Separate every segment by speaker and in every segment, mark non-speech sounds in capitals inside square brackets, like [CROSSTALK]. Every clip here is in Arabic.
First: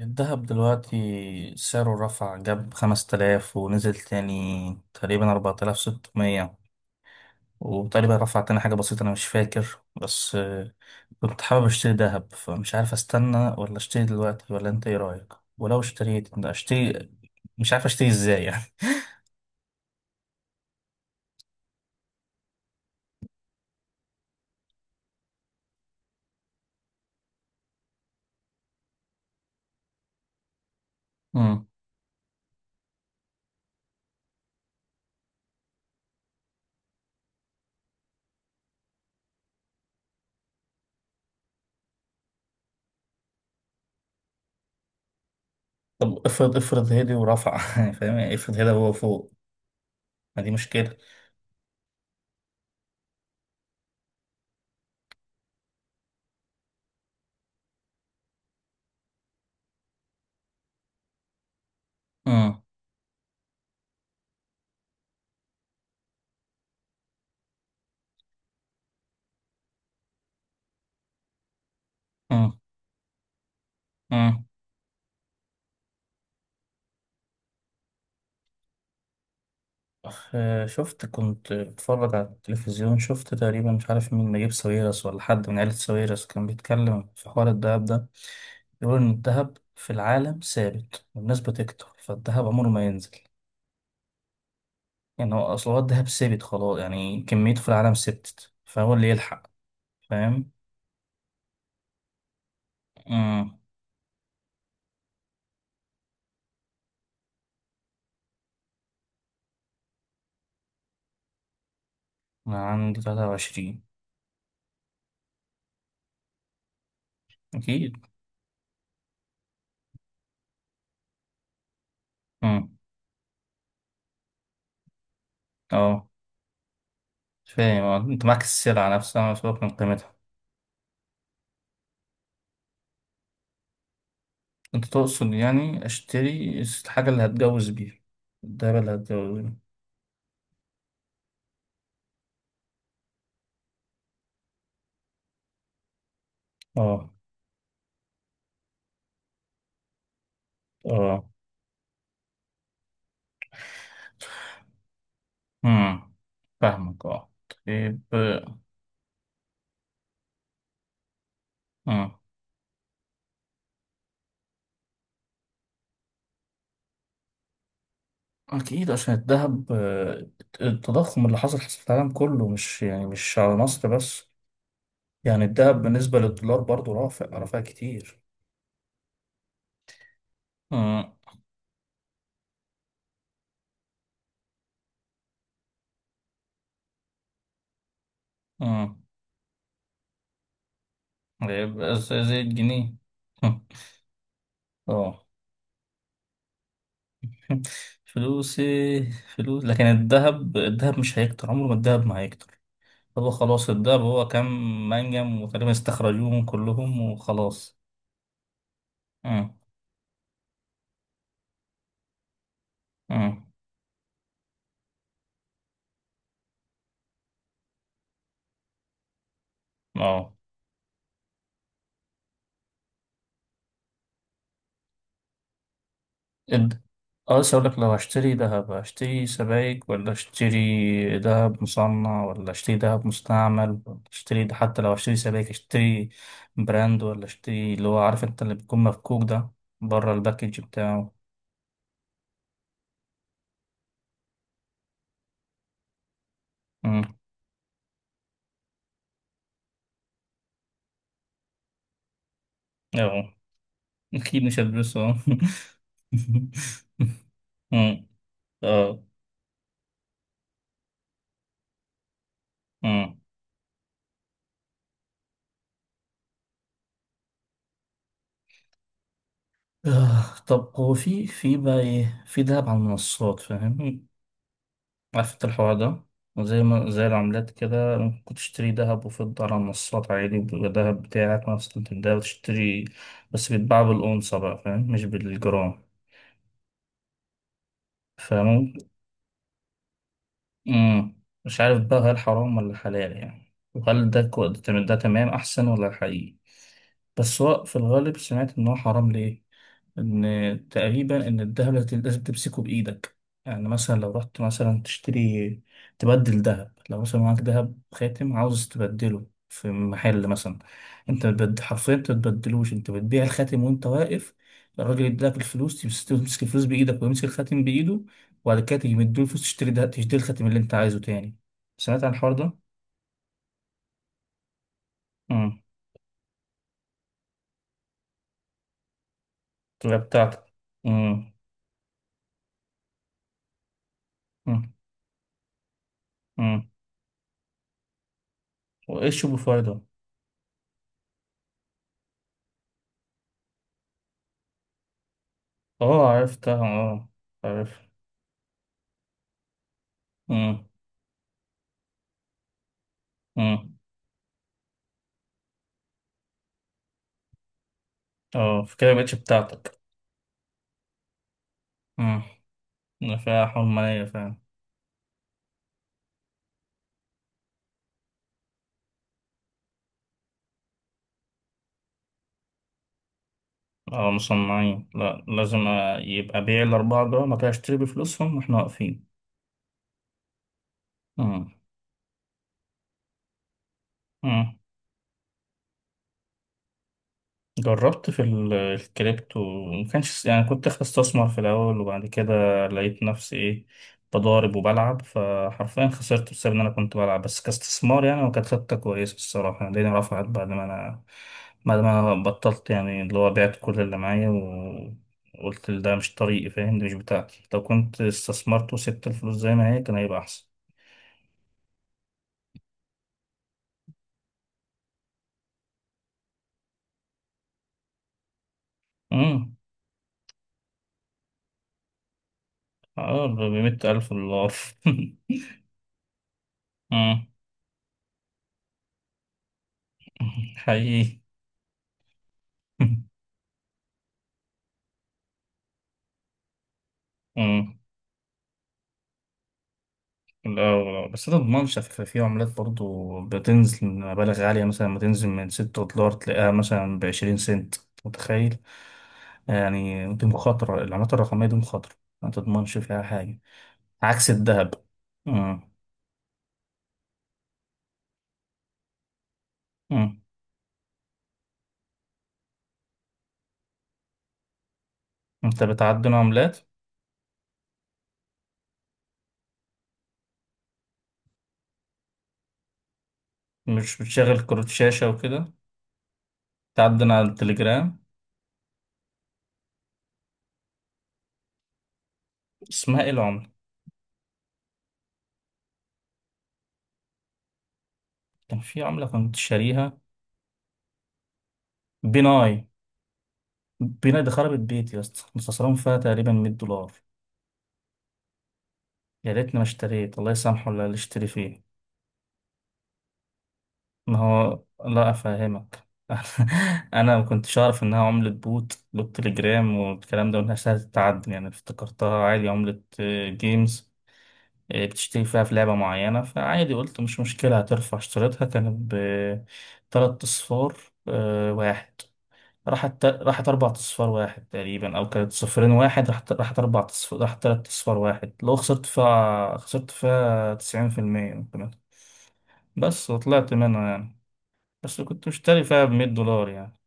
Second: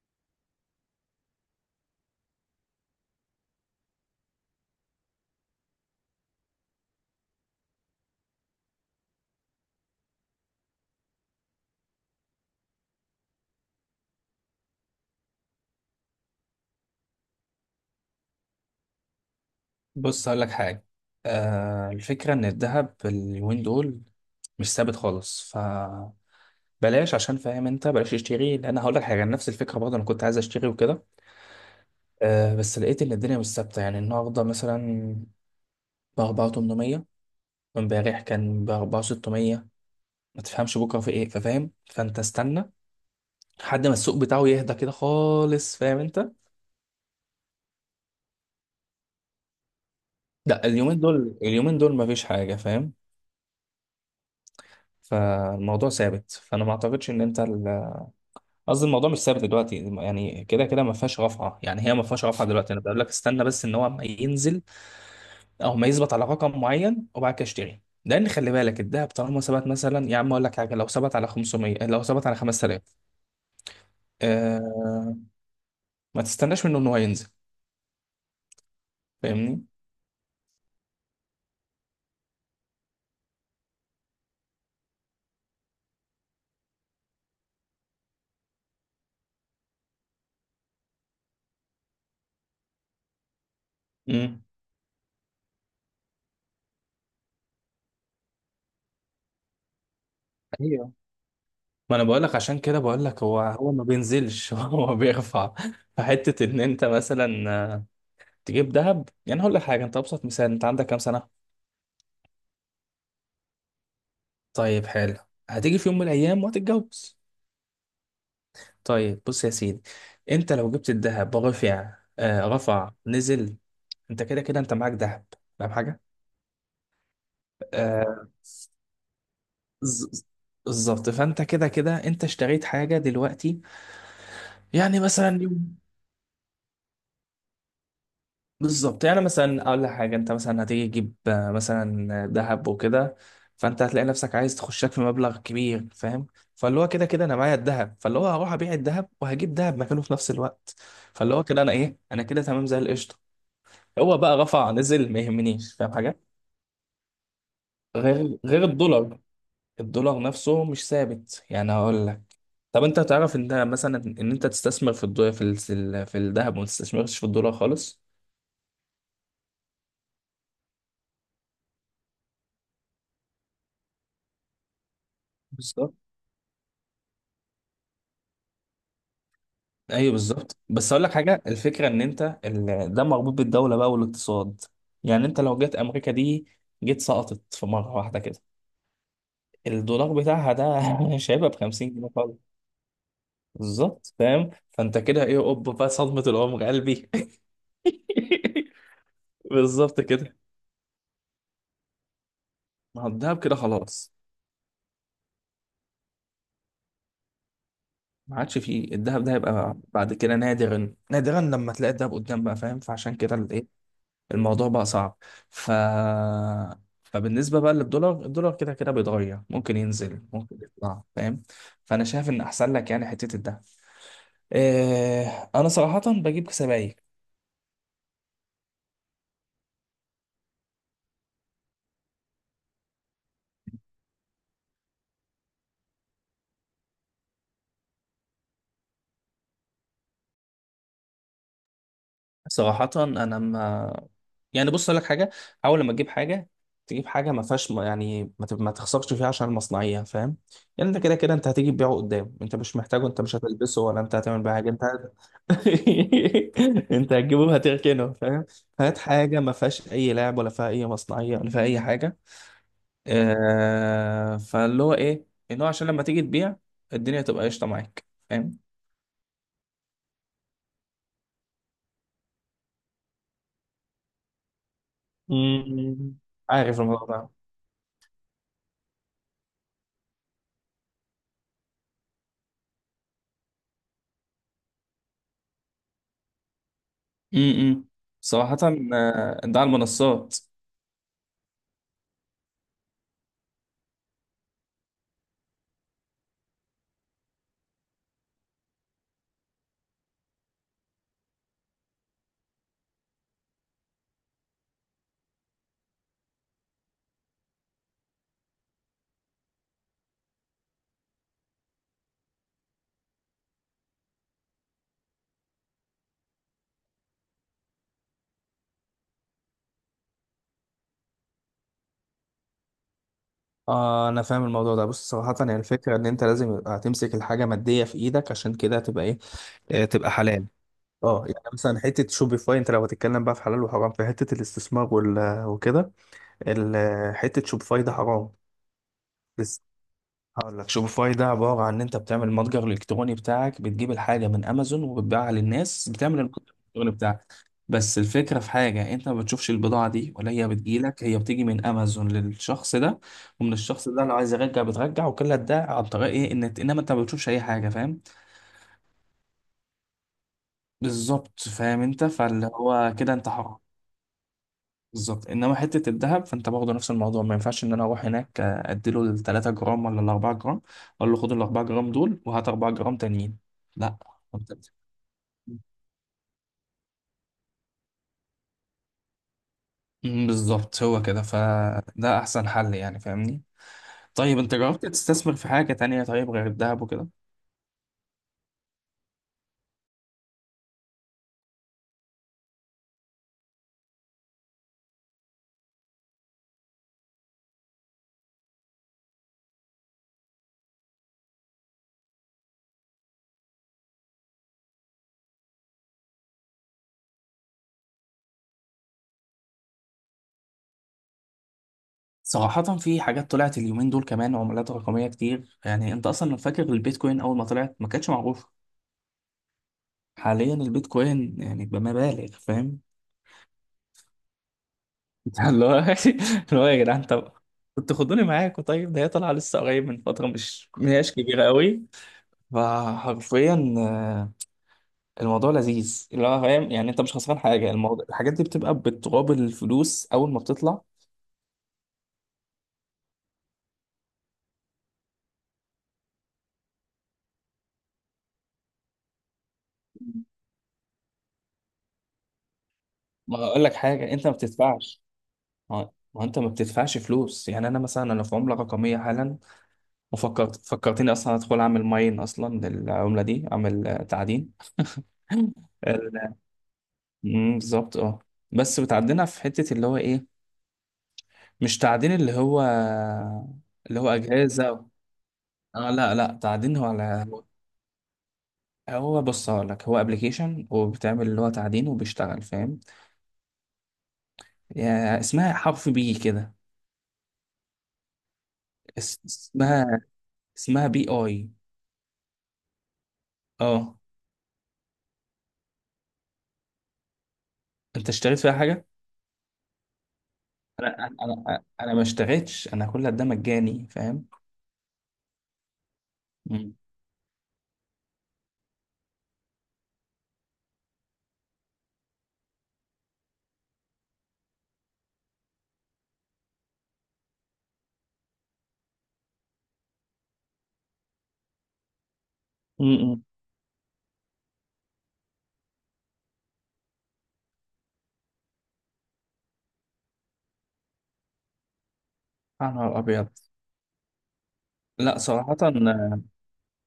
Speaker 1: الذهب دلوقتي سعره رفع جاب 5000 ونزل تاني، تقريبا 4600. وتقريبا رفع تاني حاجة بسيطة، أنا مش فاكر، بس كنت حابب أشتري دهب، فمش عارف أستنى ولا أشتري دلوقتي ولا أنت إيه رأيك؟ ولو اشتريت ده أشتري، مش عارف أشتري إزاي يعني.
Speaker 2: بص هقول لك حاجة. آه، الفكرة إن الذهب اليومين دول مش ثابت خالص فبلاش. عشان فاهم أنت بلاش تشتري، لأن هقول لك حاجة. نفس الفكرة برضه أنا كنت عايز أشتري وكده.
Speaker 1: مم.
Speaker 2: آه بس لقيت إن الدنيا مش ثابتة، يعني النهاردة مثلا ب 4800، وإمبارح كان ب 4600. ما تفهمش بكرة في إيه، ففاهم؟ فأنت استنى لحد ما السوق بتاعه يهدى كده خالص، فاهم
Speaker 1: طب
Speaker 2: أنت؟
Speaker 1: افرض افرض هدي ورفع [LAUGHS] يعني فاهم يعني؟ افرض هدي هو فوق، ما دي
Speaker 2: لا،
Speaker 1: مشكلة.
Speaker 2: اليومين دول اليومين دول مفيش حاجة، فاهم؟ فالموضوع ثابت، فأنا ما أعتقدش إن أنت، قصدي الموضوع مش ثابت دلوقتي، يعني كده كده ما فيهاش رفعه، يعني هي ما فيهاش رفعه
Speaker 1: مم.
Speaker 2: دلوقتي. انا بقول لك استنى بس ان هو ما ينزل او ما يثبت على رقم معين، وبعد كده اشتري. لان خلي بالك الدهب طالما ثبت، مثلا يا عم اقول لك حاجه، لو ثبت على 500، لو ثبت على
Speaker 1: مم.
Speaker 2: 5000.
Speaker 1: مم.
Speaker 2: آه، ما تستناش منه ان هو ينزل. فاهمني؟
Speaker 1: شفت كنت بتفرج على التلفزيون، شفت تقريبا مش عارف مين، نجيب ساويرس ولا حد من عيلة ساويرس كان بيتكلم في حوار الدهب ده، بيقول إن الدهب في العالم ثابت والناس بتكتر فالدهب عمره ما ينزل.
Speaker 2: امم.
Speaker 1: يعني هو أصل هو الدهب ثابت خلاص، يعني كميته في العالم ثبتت فهو اللي يلحق. فاهم؟
Speaker 2: ايوه، ما انا بقول لك عشان كده، بقول لك هو
Speaker 1: أمم.
Speaker 2: ما بينزلش، [LAUGHS] هو بيرفع. فحته ان انت مثلا آه، تجيب دهب، يعني هقول لك حاجه، انت ابسط مثال، انت عندك كام سنه؟
Speaker 1: أنا عندي 23.
Speaker 2: طيب حلو، هتيجي في يوم من الايام وهتتجوز.
Speaker 1: أكيد.
Speaker 2: طيب بص يا سيدي، انت لو جبت الذهب رفع آه
Speaker 1: أمم.
Speaker 2: رفع نزل، انت كده كده انت معاك ذهب، فاهم حاجه؟
Speaker 1: أه. فاهم، أنت
Speaker 2: آه.
Speaker 1: معاك السلعة نفسها، مسؤول من
Speaker 2: ز-
Speaker 1: قيمتها.
Speaker 2: ز- بالظبط، فانت كده كده انت اشتريت حاجه دلوقتي.
Speaker 1: انت
Speaker 2: يعني
Speaker 1: تقصد
Speaker 2: مثلا،
Speaker 1: يعني اشتري الحاجة اللي هتجوز بيها، الدهب اللي
Speaker 2: بالظبط، يعني
Speaker 1: هتجوز بيها.
Speaker 2: مثلا اقول لك حاجه، انت مثلا هتيجي تجيب مثلا ذهب وكده. فانت هتلاقي نفسك عايز تخشك في مبلغ كبير، فاهم؟ فاللي هو كده
Speaker 1: اه.
Speaker 2: كده انا معايا الذهب، فاللي هو هروح ابيع الذهب وهجيب ذهب مكانه في نفس الوقت.
Speaker 1: اه.
Speaker 2: فاللي هو كده انا ايه، انا كده تمام زي القشطه. هو بقى رفع نزل ما يهمنيش، فاهم
Speaker 1: امم،
Speaker 2: حاجه؟
Speaker 1: فاهمك. اه. طيب.
Speaker 2: غير الدولار، الدولار نفسه مش ثابت. يعني هقول
Speaker 1: امم.
Speaker 2: لك، طب انت تعرف ان ده مثلا، ان انت تستثمر في الدولار في الذهب، وما تستثمرش في الدولار خالص.
Speaker 1: اكيد عشان الذهب، التضخم اللي حصل حصل في العالم كله، مش يعني مش على مصر بس. يعني الذهب
Speaker 2: بالظبط.
Speaker 1: بالنسبة للدولار برضو رافع رافع كتير.
Speaker 2: ايوه بالظبط. بس اقول لك
Speaker 1: امم.
Speaker 2: حاجه، الفكره ان انت ده مربوط بالدوله بقى والاقتصاد. يعني انت لو جت امريكا دي جيت سقطت في مره واحده كده،
Speaker 1: امم.
Speaker 2: الدولار بتاعها ده [LAUGHS] مش هيبقى ب 50
Speaker 1: يبقى
Speaker 2: جنيه
Speaker 1: زي
Speaker 2: خالص.
Speaker 1: الجنيه. [LAUGHS]
Speaker 2: بالظبط، فاهم؟ فانت كده
Speaker 1: اه.
Speaker 2: ايه، اوب بقى صدمه العمر قلبي.
Speaker 1: [LAUGHS] فلوسي،
Speaker 2: [LAUGHS]
Speaker 1: فلوس. لكن
Speaker 2: بالظبط كده،
Speaker 1: الذهب، مش هيكتر، عمره ما الذهب ما هيكتر.
Speaker 2: ما هو
Speaker 1: هو
Speaker 2: الدهب كده
Speaker 1: خلاص اتضرب،
Speaker 2: خلاص،
Speaker 1: هو كام منجم وتقريبا استخرجوهم كلهم وخلاص.
Speaker 2: ما عادش فيه. الدهب ده
Speaker 1: امم.
Speaker 2: هيبقى بعد كده نادرا نادرا لما تلاقي الدهب قدام بقى، فاهم؟ فعشان كده
Speaker 1: امم.
Speaker 2: الايه، الموضوع بقى صعب. ف، فبالنسبة بقى للدولار، الدولار كده كده بيتغير، ممكن ينزل
Speaker 1: اه.
Speaker 2: ممكن يطلع، فاهم؟ فأنا شايف إن أحسن لك يعني حتة الدهب. إيه، أنا صراحة بجيب
Speaker 1: اد
Speaker 2: سبائك.
Speaker 1: اه، لسه اقول لك، لو هشتري دهب هشتري سبائك ولا اشتري دهب مصنع ولا اشتري دهب مستعمل ولا اشتري ده؟ حتى لو هشتري سبائك، اشتري براند ولا اشتري اللي هو، عارف انت اللي بيكون مفكوك ده بره الباكج بتاعه.
Speaker 2: صراحة أنا ما، يعني بص أقول لك حاجة، حاول لما تجيب حاجة، تجيب
Speaker 1: امم.
Speaker 2: حاجة ما فيهاش، يعني ما تخسرش فيها عشان المصنعية، فاهم؟ يعني أنت كده كده أنت هتيجي تبيعه قدام، أنت مش محتاجه، أنت
Speaker 1: اه.
Speaker 2: مش هتلبسه، ولا
Speaker 1: [LAUGHS]
Speaker 2: أنت
Speaker 1: اكيد
Speaker 2: هتعمل بيه
Speaker 1: مش
Speaker 2: حاجة، أنت هت...
Speaker 1: هلبسه. [LAUGHS]
Speaker 2: [LAUGHS] أنت هتجيبه
Speaker 1: أمم.
Speaker 2: هتركنه، فاهم؟ هات
Speaker 1: اه.
Speaker 2: حاجة ما فيهاش أي لعب، ولا فيها أي مصنعية، ولا فيها أي حاجة.
Speaker 1: أمم.
Speaker 2: آه... فاللي هو إيه، إن هو عشان لما تيجي تبيع الدنيا تبقى قشطة معاك، فاهم؟
Speaker 1: آه، طب هو في بقى ايه، في دهب على المنصات؟ فاهم؟ عارف انت الحوار ده،
Speaker 2: مم.
Speaker 1: زي
Speaker 2: عارف
Speaker 1: ما زي
Speaker 2: الموضوع ده.
Speaker 1: العملات كده، ممكن تشتري دهب وفضة على المنصات عادي، وبيبقى دهب بتاعك نفس قيمة الدهب تشتري، بس بيتباع بالأونصة بقى، فاهم؟ مش بالجرام.
Speaker 2: امم. صراحة
Speaker 1: فاهم.
Speaker 2: ده على المنصات.
Speaker 1: مم. مش عارف بقى، هل حرام ولا حلال يعني؟ وهل ده ده تمام، ده تمام أحسن ولا حقيقي؟ بس هو في الغالب سمعت إن هو حرام، ليه؟ ان تقريبا ان الذهب لازم لازم تمسكه بايدك. يعني مثلا لو رحت مثلا تشتري، تبدل ذهب، لو مثلا معاك ذهب خاتم عاوز تبدله في محل مثلا، انت حرفيا انت بتبدلوش، انت بتبيع الخاتم وانت واقف، الراجل يديلك الفلوس، تمسك الفلوس بايدك ويمسك الخاتم بايده، وبعد كده تيجي مديله الفلوس تشتري الخاتم اللي انت عايزه تاني. سمعت عن الحوار ده؟
Speaker 2: اه، انا فاهم الموضوع ده. بص صراحة هي
Speaker 1: امم.
Speaker 2: الفكرة ان انت لازم يبقى هتمسك الحاجة مادية في ايدك، عشان كده هتبقى ايه،
Speaker 1: تبقى
Speaker 2: تبقى حلال.
Speaker 1: بتاعتك.
Speaker 2: اه،
Speaker 1: امم.
Speaker 2: يعني مثلا حتة شوبيفاي، انت لو هتتكلم بقى في حلال وحرام في حتة
Speaker 1: امم.
Speaker 2: الاستثمار وكده.
Speaker 1: امم.
Speaker 2: حتة شوبيفاي ده حرام.
Speaker 1: وايش بفايده.
Speaker 2: هقول لك، شوبيفاي ده عبارة عن إن أنت بتعمل المتجر الإلكتروني بتاعك، بتجيب الحاجة من أمازون وبتبيعها للناس،
Speaker 1: اه
Speaker 2: بتعمل المتجر
Speaker 1: عرفتها.
Speaker 2: الإلكتروني
Speaker 1: اه،
Speaker 2: بتاعك.
Speaker 1: عارف.
Speaker 2: بس الفكرة في حاجة، أنت ما بتشوفش البضاعة دي، ولا هي
Speaker 1: امم.
Speaker 2: بتجيلك، هي بتيجي من أمازون للشخص ده، ومن
Speaker 1: امم.
Speaker 2: الشخص ده لو عايز يرجع بترجع. وكل ده عن طريق إيه، إن إنما أنت ما بتشوفش أي حاجة، فاهم؟
Speaker 1: اه، فكده مبقتش بتاعتك.
Speaker 2: بالظبط، فاهم أنت؟
Speaker 1: امم،
Speaker 2: فاللي هو كده أنت
Speaker 1: فيها
Speaker 2: حر.
Speaker 1: حرمانية فعلا.
Speaker 2: بالظبط. انما حته الذهب فانت برضه نفس الموضوع، ما ينفعش ان انا اروح هناك اديله ال 3 جرام ولا ال 4 جرام، اقول له خد ال 4 جرام دول وهات 4 جرام تانيين، لا.
Speaker 1: اه
Speaker 2: أنت بت-
Speaker 1: مصنعين، لا لازم، يبقى بيع الأربعة دول ما كانش، اشتري بفلوسهم واحنا واقفين.
Speaker 2: مم، بالظبط هو كده، فده احسن حل يعني، فاهمني؟ طيب انت
Speaker 1: امم.
Speaker 2: جربت تستثمر في حاجه تانية طيب غير الذهب وكده؟
Speaker 1: جربت في الكريبتو، ما كانش يعني كنت داخل استثمر في الأول، وبعد كده لقيت نفسي إيه، بضارب وبلعب، فحرفيا خسرت بسبب إن أنا كنت بلعب بس كاستثمار يعني. وكانت خطة كويسة الصراحة يعني، الدنيا رفعت بعد ما أنا بطلت، يعني اللي هو بعت كل اللي معايا. وقلت ده مش طريقي، فاهم؟ دي مش بتاعتي، لو كنت استثمرت وسبت الفلوس زي ما هي كان هيبقى أحسن.
Speaker 2: صراحة في حاجات طلعت اليومين دول كمان، عملات رقمية كتير. يعني انت اصلا لو فاكر البيتكوين اول ما طلعت ما كانتش معروفة،
Speaker 1: امم.
Speaker 2: حاليا البيتكوين يعني بمبالغ، فاهم؟
Speaker 1: اه ب 100,000 دولار.
Speaker 2: [LAUGHS] اللي هو، اللي هو يا
Speaker 1: [LAUGHS]
Speaker 2: جدعان،
Speaker 1: امم.
Speaker 2: طب كنتوا خدوني معاكم. طيب ده هي طالعه لسه قريب من فتره مش ما هياش
Speaker 1: حقيقي.
Speaker 2: كبيره قوي.
Speaker 1: [LAUGHS]
Speaker 2: فحرفيا الموضوع لذيذ، اللي هو فاهم يعني؟ انت مش خسران حاجه،
Speaker 1: امم.
Speaker 2: الموضوع الحاجات دي بتبقى بتقابل الفلوس اول ما بتطلع.
Speaker 1: لا بس ده ضمانش، في عملات برضو بتنزل مبالغ عالية، مثلا ما تنزل من 6 دولار، تلاقيها مثلا ب20 سنت. متخيل؟ يعني دي مخاطرة، العملات الرقمية دي مخاطرة، ما تضمنش فيها حاجة،
Speaker 2: ما اقول لك حاجه، انت
Speaker 1: عكس
Speaker 2: ما
Speaker 1: الذهب.
Speaker 2: بتدفعش،
Speaker 1: مم.
Speaker 2: ما انت ما بتدفعش فلوس. يعني انا مثلا انا في عمله رقميه حالا،
Speaker 1: مم.
Speaker 2: وفكرت، فكرتني اصلا ادخل اعمل ماين اصلا للعمله دي، اعمل تعدين. [LAUGHS]
Speaker 1: انت بتعدن
Speaker 2: ال-
Speaker 1: عملات؟
Speaker 2: مم، بالظبط اه. بس بتعدينا في حته اللي هو ايه، مش تعدين اللي هو،
Speaker 1: مش
Speaker 2: اللي هو
Speaker 1: بتشغل
Speaker 2: اجهزه
Speaker 1: كروت
Speaker 2: أو...
Speaker 1: شاشة وكده؟
Speaker 2: اه لا لا، تعدين هو
Speaker 1: تعدن
Speaker 2: على،
Speaker 1: على التليجرام؟
Speaker 2: هو بص هقول لك، هو ابلكيشن وبتعمل اللي هو تعدين وبيشتغل، فاهم؟
Speaker 1: اسمها ايه العملة؟
Speaker 2: يعني اسمها حرف بي كده.
Speaker 1: كان في عملة كنت شاريها.
Speaker 2: اسمها، اسمها بي اي.
Speaker 1: بيناي.
Speaker 2: اه،
Speaker 1: بيناي دي خربت بيتي يا اسطى، كنت خسران فيها تقريبا 100 دولار.
Speaker 2: انت اشتريت فيها حاجه؟
Speaker 1: يا ريتني ما اشتريت، الله يسامحه
Speaker 2: انا
Speaker 1: اللي
Speaker 2: انا
Speaker 1: اشتري فيه.
Speaker 2: انا أنا ما اشتريتش، انا كل ده مجاني،
Speaker 1: ما
Speaker 2: فاهم؟
Speaker 1: هو لا أفهمك.
Speaker 2: امم.
Speaker 1: [LAUGHS] أنا ما كنتش أعرف إنها عملة بوت بالتليجرام والكلام ده، وإنها سهلة التعدن. يعني افتكرتها عادي عملة، جيمز، بتشتري فيها في لعبة معينة، فعادي قلت مش مشكلة هترفع. اشتريتها كانت بتلات أصفار واحد. راحت
Speaker 2: امم.
Speaker 1: أربع أصفار واحد تقريبا، أو كانت صفرين واحد، راحت أربع أصفار، راحت تلات أصفار واحد. لو خسرت فيها، خسرت فيها 90% كمان.
Speaker 2: يا نهار
Speaker 1: بس
Speaker 2: ابيض.
Speaker 1: وطلعت منها يعني. بس
Speaker 2: لا
Speaker 1: كنت
Speaker 2: صراحه.
Speaker 1: مشتري فيها ب100 دولار يعني.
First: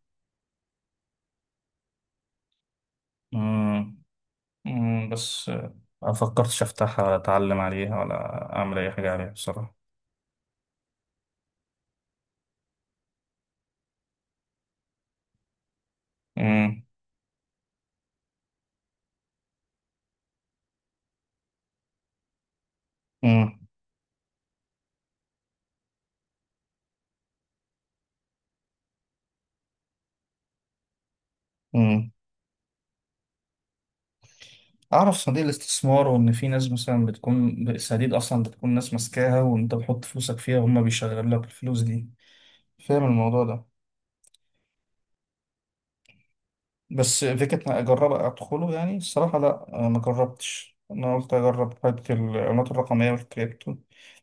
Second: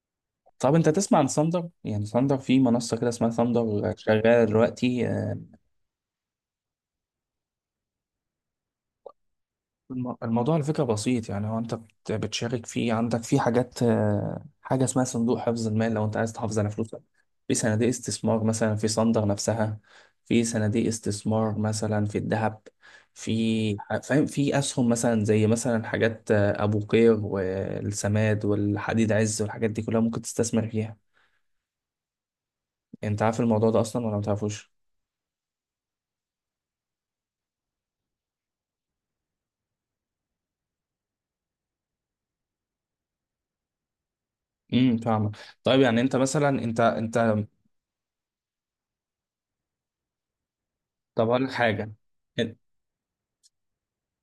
Speaker 2: طب انت تسمع عن ثاندر؟ يعني ثاندر في منصه كده اسمها ثاندر
Speaker 1: مم.
Speaker 2: شغاله دلوقتي.
Speaker 1: مم. بس ما فكرتش أفتحها ولا أتعلم عليها ولا أعمل أي حاجة عليها بصراحة.
Speaker 2: الموضوع على فكرة بسيط، يعني هو انت بتشارك فيه، عندك في حاجات حاجة اسمها صندوق حفظ المال لو انت عايز تحافظ على
Speaker 1: مم.
Speaker 2: فلوسك، في صناديق استثمار مثلا في صندر نفسها، في صناديق استثمار مثلا في الذهب،
Speaker 1: مم.
Speaker 2: فاهم، في اسهم مثلا زي مثلا حاجات ابو قير والسماد والحديد عز والحاجات دي كلها، ممكن تستثمر فيها.
Speaker 1: مم.
Speaker 2: انت عارف الموضوع ده اصلا ولا ما تعرفوش؟
Speaker 1: أعرف صناديق الاستثمار، وإن في ناس مثلا بتكون الصناديق أصلا بتكون ناس ماسكاها وأنت بتحط فلوسك فيها وهم بيشغلوا لك الفلوس دي. فاهم الموضوع ده.
Speaker 2: امم، فاهمك. طيب يعني انت مثلا انت،
Speaker 1: بس فكرة إن أجرب أدخله يعني الصراحة لأ، أنا ما جربتش، أنا
Speaker 2: طب
Speaker 1: قلت
Speaker 2: اقول لك
Speaker 1: أجرب
Speaker 2: حاجة.
Speaker 1: حتة العملات الرقمية والكريبتو.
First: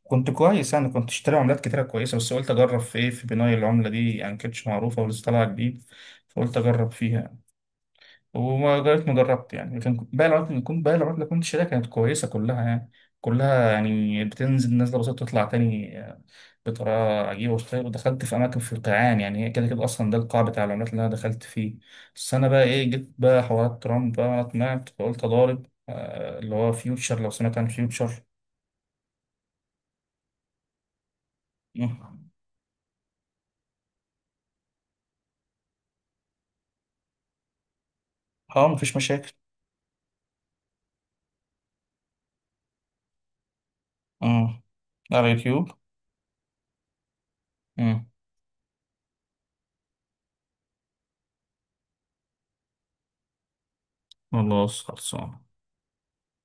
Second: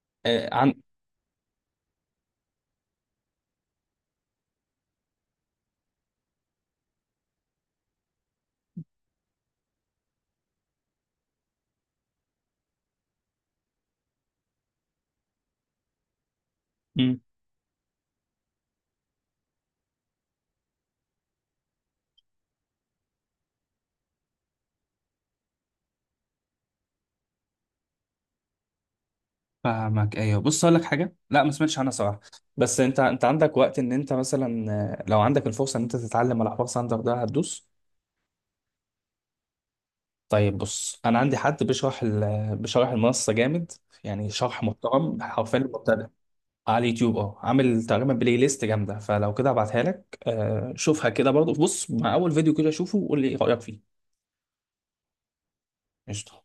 Speaker 1: كنت كويس
Speaker 2: آه،
Speaker 1: يعني، كنت اشتري عملات كتيرة كويسة، بس قلت أجرب في إيه، في بناء العملة دي يعني، كانتش معروفة ولسه طالعة جديد، فقلت أجرب فيها يعني. وما جربت ما جربت يعني. لكن باقي العملات اللي كنت شاريها كانت كويسة كلها يعني. كلها يعني بتنزل نزلة بسيطة، تطلع تاني
Speaker 2: عن
Speaker 1: بطريقة عجيبة وستايل، ودخلت في أماكن في القيعان يعني، هي كده كده أصلا ده القاع بتاع العملات اللي أنا دخلت فيه. بس أنا بقى إيه، جيت بقى حوارات ترامب بقى، أنا طمعت فقلت أضارب، اللي هو فيوتشر، لو سمعت عن فيوتشر.
Speaker 2: فاهمك ايوه. بص اقول لك حاجه، لا ما سمعتش عنها صراحه.
Speaker 1: مم.
Speaker 2: بس انت عندك وقت ان انت مثلا لو عندك الفرصه ان انت تتعلم على حوار ساندر ده، هتدوس.
Speaker 1: أه مفيش مشاكل.
Speaker 2: طيب بص انا عندي حد بيشرح بيشرح المنصه جامد، يعني
Speaker 1: أه،
Speaker 2: شرح محترم
Speaker 1: على
Speaker 2: حرفيا
Speaker 1: اليوتيوب.
Speaker 2: المبتدئ، على اليوتيوب اه. عامل
Speaker 1: أه،
Speaker 2: تقريبا بلاي ليست جامده، فلو كده ابعتها لك شوفها كده برضه، بص مع اول فيديو كده شوفه وقول لي ايه رايك فيه.
Speaker 1: خلاص خلصان.
Speaker 2: قشطه.